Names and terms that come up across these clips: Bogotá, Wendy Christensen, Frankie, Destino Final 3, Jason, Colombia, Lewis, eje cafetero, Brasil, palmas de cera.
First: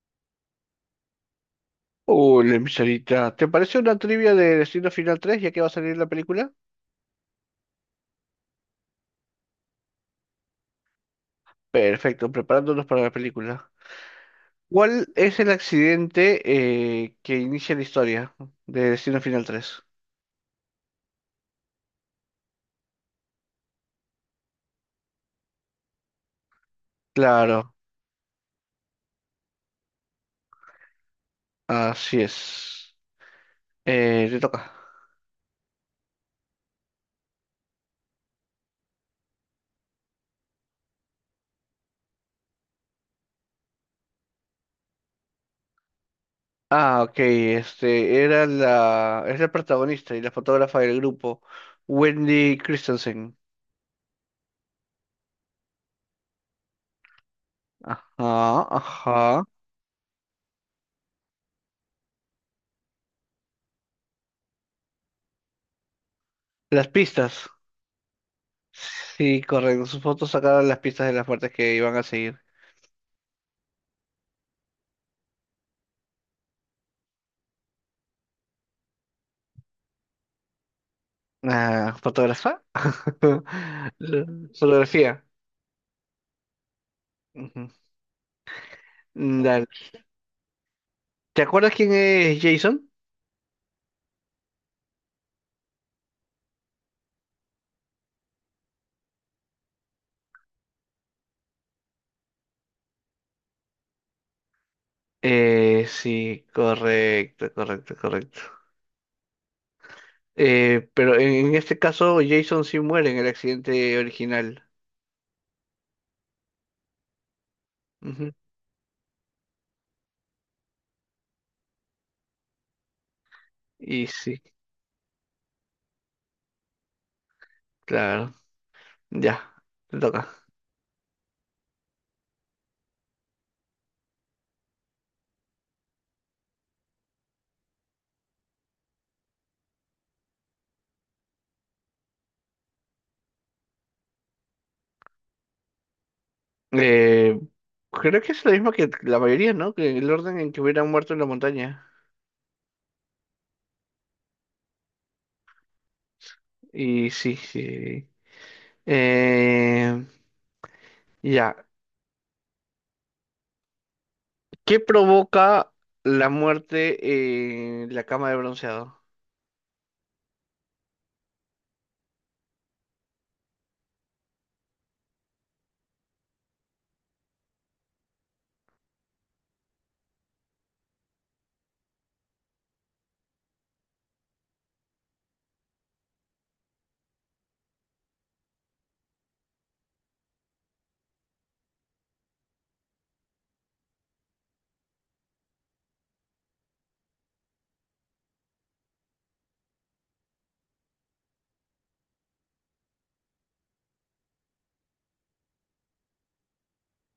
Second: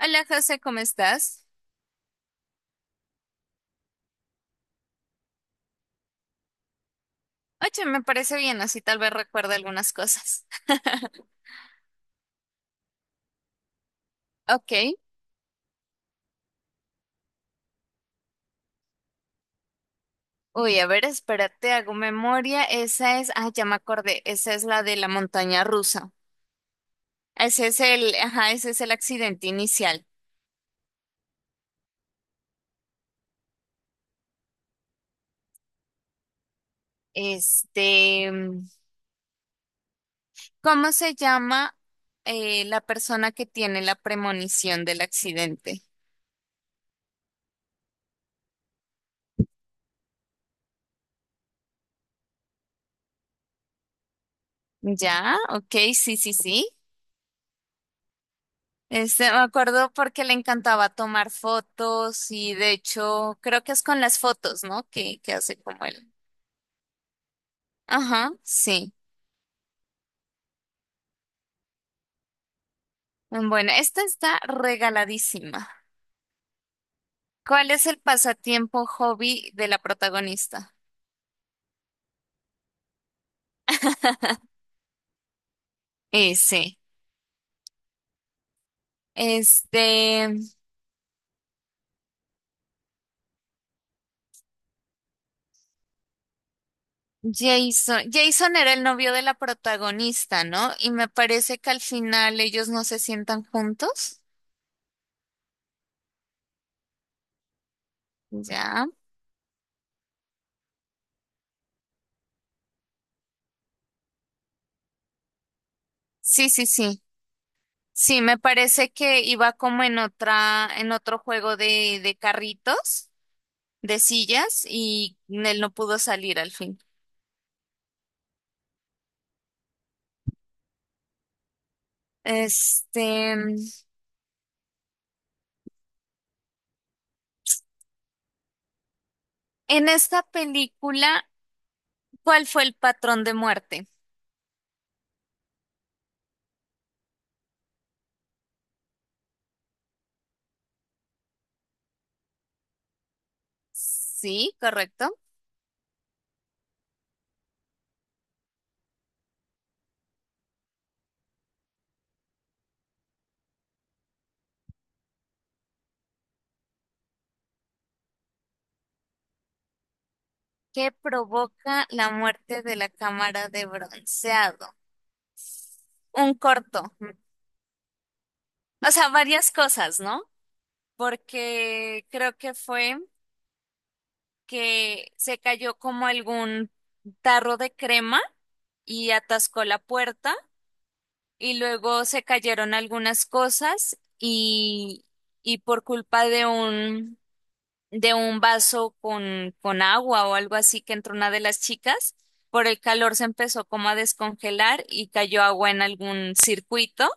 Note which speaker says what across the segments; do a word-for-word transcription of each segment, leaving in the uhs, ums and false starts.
Speaker 1: Hola José, ¿cómo estás?
Speaker 2: Hola, mi Sarita. ¿Te parece una trivia de Destino Final tres ya que va a salir la película?
Speaker 1: Oye, me parece bien, así tal vez recuerde algunas cosas.
Speaker 2: Perfecto, preparándonos para la película.
Speaker 1: Ok.
Speaker 2: ¿Cuál es el accidente eh, que inicia la historia de Destino Final tres?
Speaker 1: Uy, a ver, espérate, hago memoria. Esa es, ah, ya me acordé, esa es la de la montaña rusa. Ese
Speaker 2: Claro,
Speaker 1: es el, ajá, ese es el accidente inicial.
Speaker 2: así es. Eh, te toca.
Speaker 1: Este, ¿cómo se llama eh, la persona que tiene la premonición del accidente?
Speaker 2: Ah, ok, este era la, es la protagonista y la fotógrafa del grupo, Wendy Christensen.
Speaker 1: Ya, ok, sí, sí, sí.
Speaker 2: Ajá,
Speaker 1: Este, me
Speaker 2: ajá.
Speaker 1: acuerdo porque le encantaba tomar fotos y de hecho creo que es con las fotos, ¿no? Que, que hace como él.
Speaker 2: Las pistas.
Speaker 1: Ajá, sí.
Speaker 2: Sí, correcto. Sus fotos sacaron las pistas de las muertes que iban a seguir.
Speaker 1: Bueno, esta está regaladísima. ¿Cuál es el pasatiempo hobby de la protagonista?
Speaker 2: Ah, ¿fotógrafa? Fotografía.
Speaker 1: Ese.
Speaker 2: Ujú. Mm, dale.
Speaker 1: Este,
Speaker 2: ¿Te acuerdas quién es Jason?
Speaker 1: Jason. Jason era el novio de la protagonista, ¿no? Y me parece que al final ellos no se sientan juntos.
Speaker 2: Eh, sí, correcto, correcto, correcto.
Speaker 1: Ya.
Speaker 2: Eh, pero en en este caso Jason sí muere en el accidente original.
Speaker 1: Sí, sí, sí. Sí,
Speaker 2: Ujú.
Speaker 1: me parece que iba como en otra, en otro juego de, de carritos, de
Speaker 2: Y sí,
Speaker 1: sillas, y él no pudo salir al fin.
Speaker 2: claro. Ya, te toca.
Speaker 1: Este, en esta película, ¿cuál fue el patrón de muerte?
Speaker 2: Eh, creo que es lo mismo que la mayoría, ¿no? Que el orden en que hubieran muerto en la montaña.
Speaker 1: Sí, correcto.
Speaker 2: Y sí, sí. Eh, ya. ¿Qué provoca la muerte en la cama de bronceado?
Speaker 1: ¿Qué provoca la muerte de la cámara de bronceado? Un corto. O sea, varias cosas, ¿no? Porque creo que fue, que se cayó como algún tarro de crema y atascó la puerta y luego se cayeron algunas cosas y, y por culpa de un, de un vaso con, con agua o algo así que entró una de las chicas, por el calor se empezó como a descongelar y cayó agua en algún circuito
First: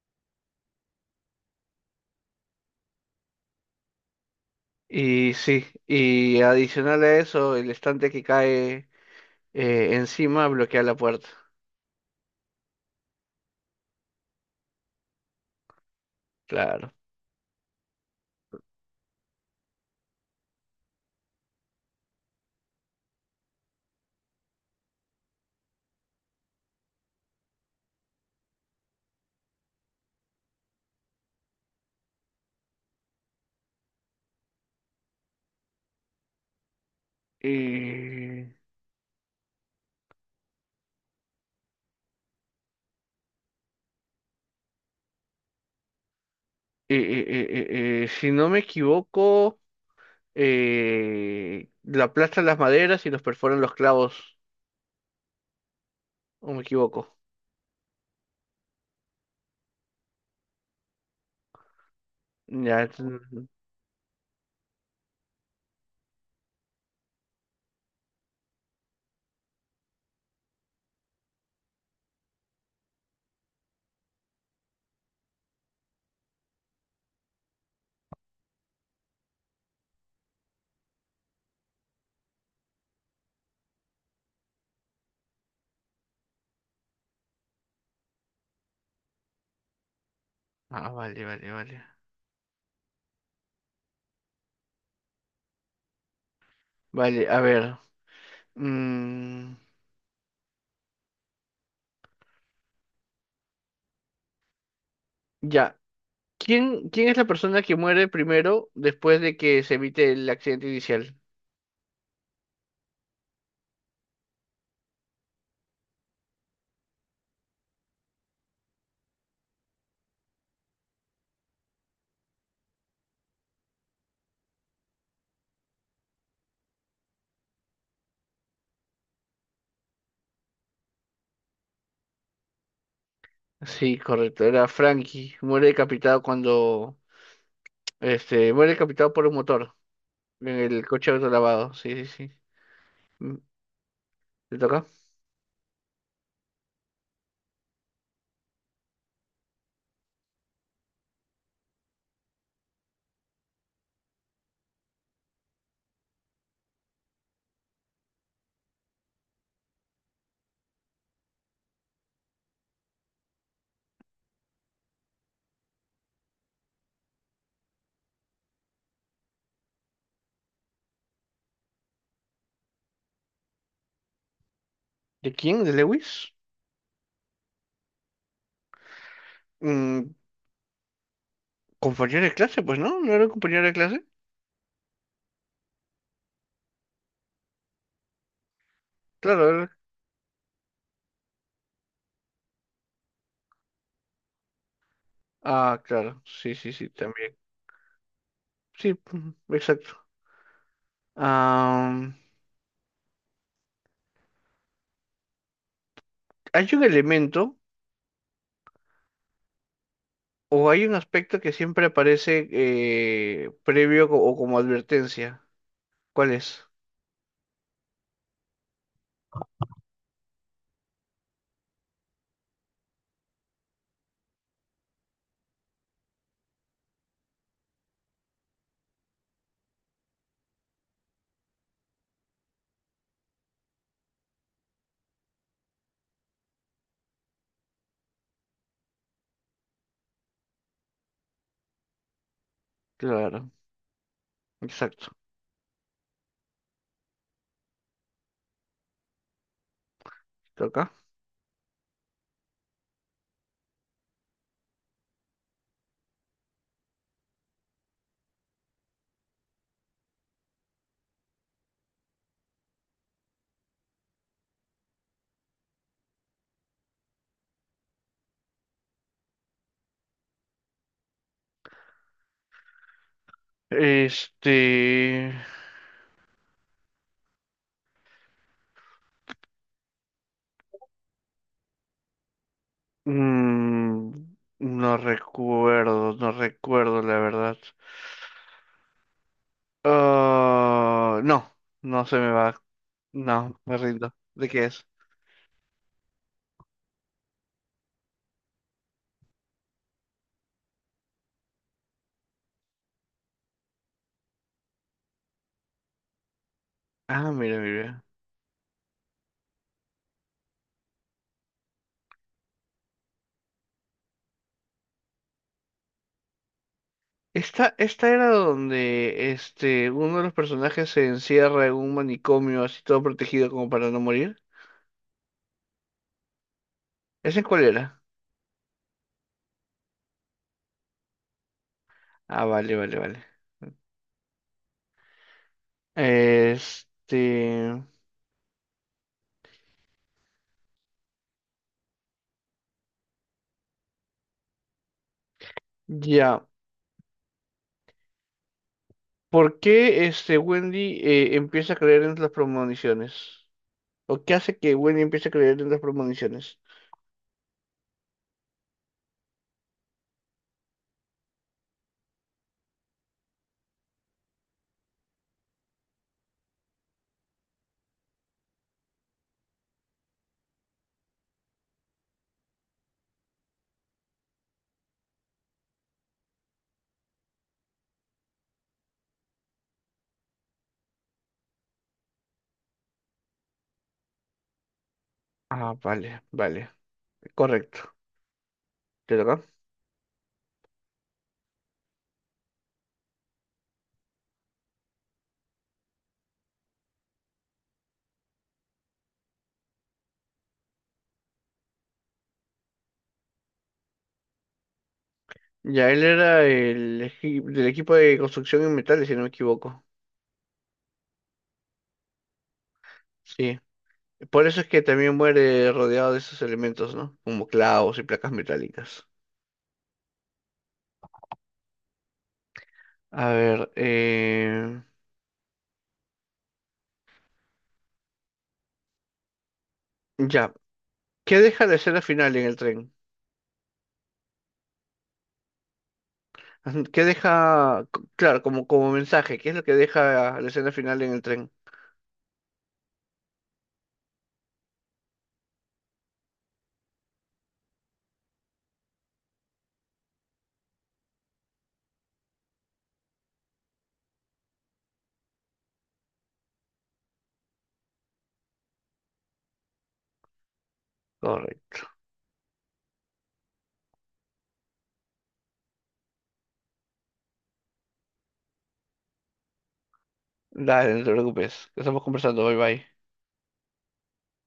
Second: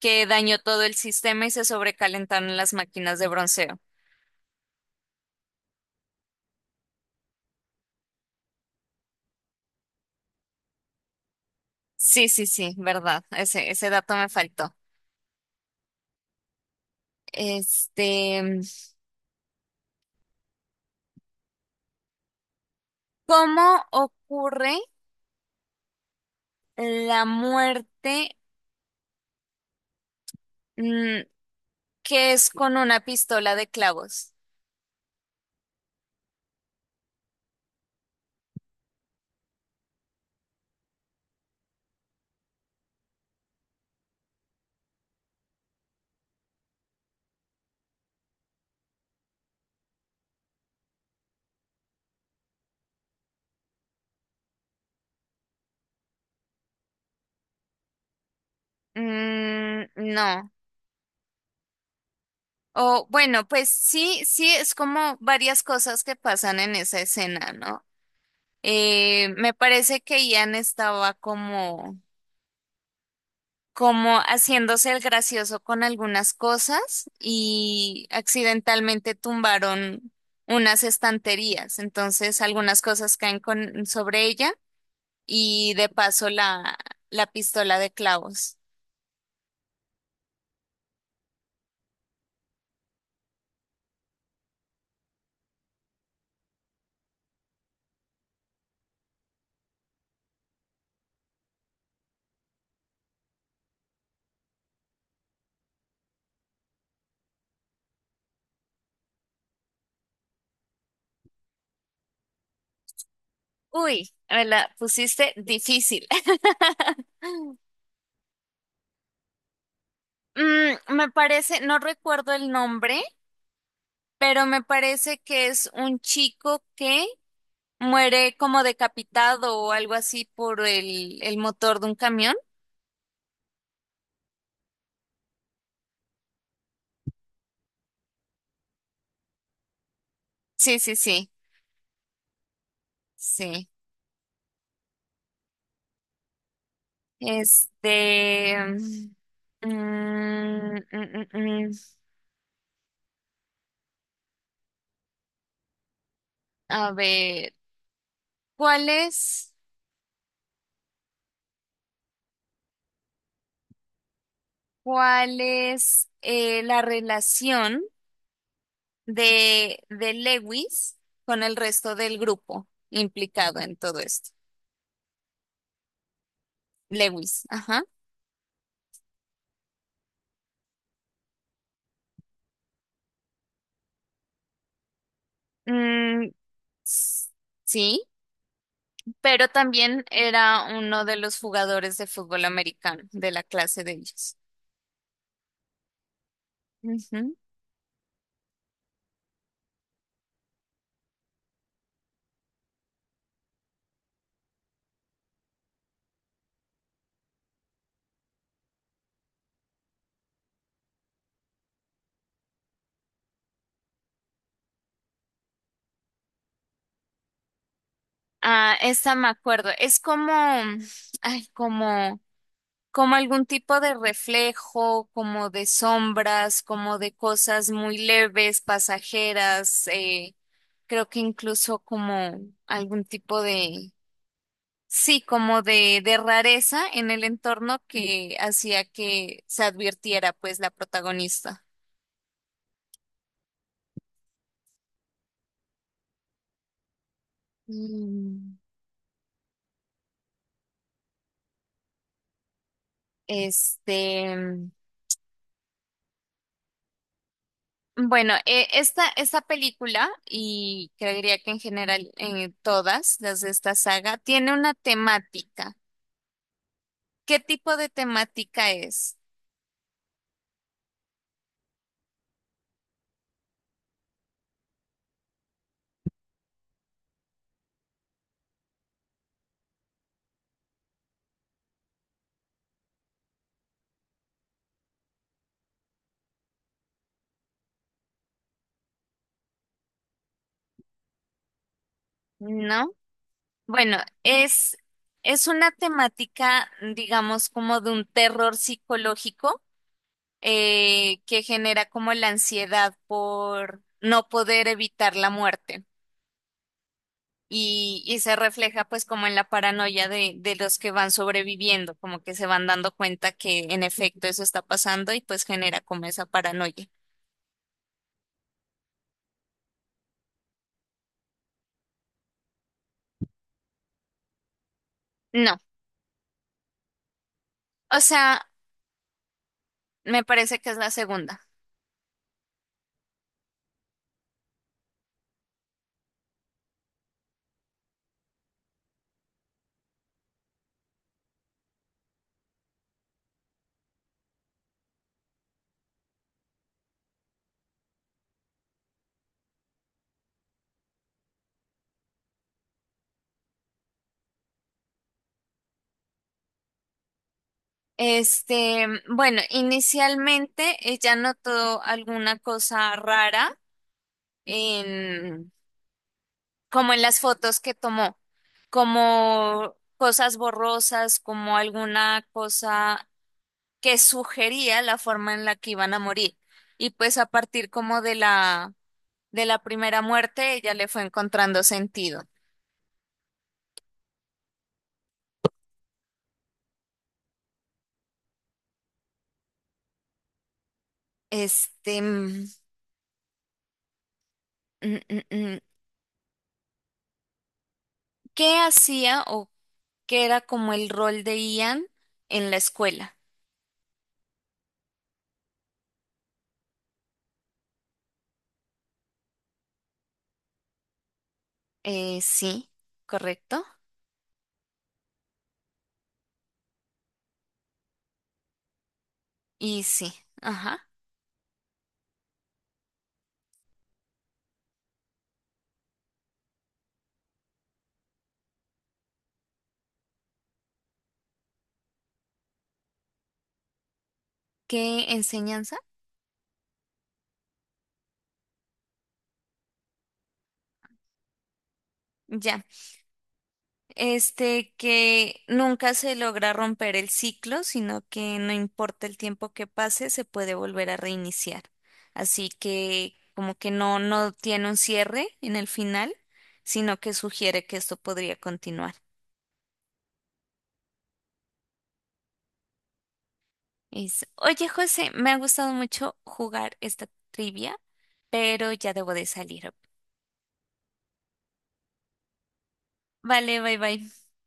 Speaker 1: que dañó todo el sistema y se sobrecalentaron las máquinas de bronceo.
Speaker 2: Y sí, y adicional a eso, el estante que cae eh, encima bloquea la puerta.
Speaker 1: Sí, sí, sí, verdad. Ese, ese dato me faltó.
Speaker 2: Claro.
Speaker 1: Este, ¿cómo ocurre la muerte mm, que es con una pistola de clavos?
Speaker 2: Y, y- y- y- y- y si no me equivoco, eh, la aplastan las maderas y los perforan los clavos. ¿O me equivoco?
Speaker 1: Mm, no.
Speaker 2: Ya.
Speaker 1: O bueno,
Speaker 2: ent-
Speaker 1: pues sí, sí, es como varias cosas que pasan en esa escena, ¿no? Eh, me parece que Ian estaba como como haciéndose el gracioso con algunas cosas y accidentalmente tumbaron unas estanterías. Entonces algunas cosas caen con, sobre ella y de paso la, la pistola de clavos.
Speaker 2: Ah, vale, vale, vale. Vale, a ver. mm, ya. ¿Quién, quién es la persona que muere primero después de que se evite el accidente inicial?
Speaker 1: Uy, me la pusiste difícil. Mm, me parece, no recuerdo el nombre, pero me parece que es un chico que muere como decapitado o algo así por el, el motor de un camión.
Speaker 2: Sí, correcto, era Frankie. Muere decapitado cuando, este, muere decapitado por un motor en
Speaker 1: Sí,
Speaker 2: el
Speaker 1: sí,
Speaker 2: coche
Speaker 1: sí.
Speaker 2: autolavado. Sí, sí, sí. Mm,
Speaker 1: Sí.
Speaker 2: ¿le toca?
Speaker 1: Este, mm, mm, mm, mm. A ver, ¿cuál es, ¿cuál es eh, la relación de, de Lewis con el resto del grupo implicado en todo esto?
Speaker 2: ¿De quién? ¿De Lewis?
Speaker 1: Lewis, ajá.
Speaker 2: Mm, compañero de clase, pues no, no era un compañero de clase.
Speaker 1: Mm, s- sí,
Speaker 2: Claro,
Speaker 1: pero
Speaker 2: era-
Speaker 1: también era uno de los jugadores de fútbol americano de la clase de ellos.
Speaker 2: Ah, claro, sí, sí, sí, también. Sí, mm, exacto. Ah, hay un elemento. O hay un aspecto que siempre aparece eh, previo co- o como advertencia. ¿Cuál es?
Speaker 1: Ah, esta me acuerdo. Es como, ay, como, como algún tipo de reflejo, como de sombras, como de cosas muy leves, pasajeras. Eh, creo que incluso como algún tipo de, sí, como de, de rareza en el entorno que hacía que se advirtiera, pues, la protagonista.
Speaker 2: Claro, exacto.
Speaker 1: Mm,
Speaker 2: Toca.
Speaker 1: Este. Bueno, eh, esta, esta película, y creería que en general eh, todas las de esta saga, tiene una temática. ¿Qué tipo de temática es?
Speaker 2: Este... mm, no recuerdo, no recuerdo la verdad. Ah, no, no se me va.
Speaker 1: ¿No?
Speaker 2: No, me
Speaker 1: Bueno,
Speaker 2: rindo. ¿De qué
Speaker 1: es,
Speaker 2: es?
Speaker 1: es una temática, digamos, como de un terror psicológico eh, que genera como la ansiedad por no poder evitar la muerte.
Speaker 2: Ah, mira,
Speaker 1: Y,
Speaker 2: mira.
Speaker 1: y se refleja pues como en la paranoia de, de los que van sobreviviendo, como que se van dando cuenta que en efecto eso está pasando y pues genera como esa paranoia.
Speaker 2: Esta, esta era donde este, uno de los personajes se encierra en un manicomio así todo protegido como para no morir.
Speaker 1: No,
Speaker 2: ¿Ese cuál era?
Speaker 1: o sea, me parece que es la segunda.
Speaker 2: Ah, vale, vale, vale. Este, ya. ¿Por qué este Wendy eh, empieza a creer en las premoniciones? ¿O qué hace que Wendy empiece a creer en las premoniciones?
Speaker 1: Este, bueno, inicialmente ella notó alguna cosa rara en, como en las fotos que tomó, como cosas borrosas, como alguna cosa que sugería la forma en la que iban a morir. Y pues a partir como de la, de la primera muerte, ella le fue encontrando sentido.
Speaker 2: Ah, vale, vale, correcto. ¿Te toca?
Speaker 1: Este, mm, mm, mm, mm. ¿Qué hacía o qué era como el rol de Ian en la escuela?
Speaker 2: Ya él era el equi- del equipo de construcción en metales, si no me equivoco.
Speaker 1: Eh, sí,
Speaker 2: Sí.
Speaker 1: correcto.
Speaker 2: Por eso es que también muere rodeado de esos elementos, ¿no? Como clavos y placas metálicas.
Speaker 1: Y sí, ajá.
Speaker 2: A ver, eh... ya. ¿Qué deja de ser al final en el tren?
Speaker 1: ¿Qué enseñanza?
Speaker 2: ¿Qué deja, c- claro, como, como mensaje, ¿qué es lo que deja la escena final en el tren?
Speaker 1: Ya. Este, que nunca se logra romper el ciclo, sino que no importa el tiempo que pase, se puede volver a reiniciar. Así que como que no, no tiene un cierre en el final, sino que sugiere que esto podría continuar.
Speaker 2: Correcto.
Speaker 1: Es, oye, José, me ha gustado mucho jugar esta trivia, pero ya debo de salir.
Speaker 2: Dale, no te preocupes. Estamos conversando. Bye bye.
Speaker 1: Vale, bye bye.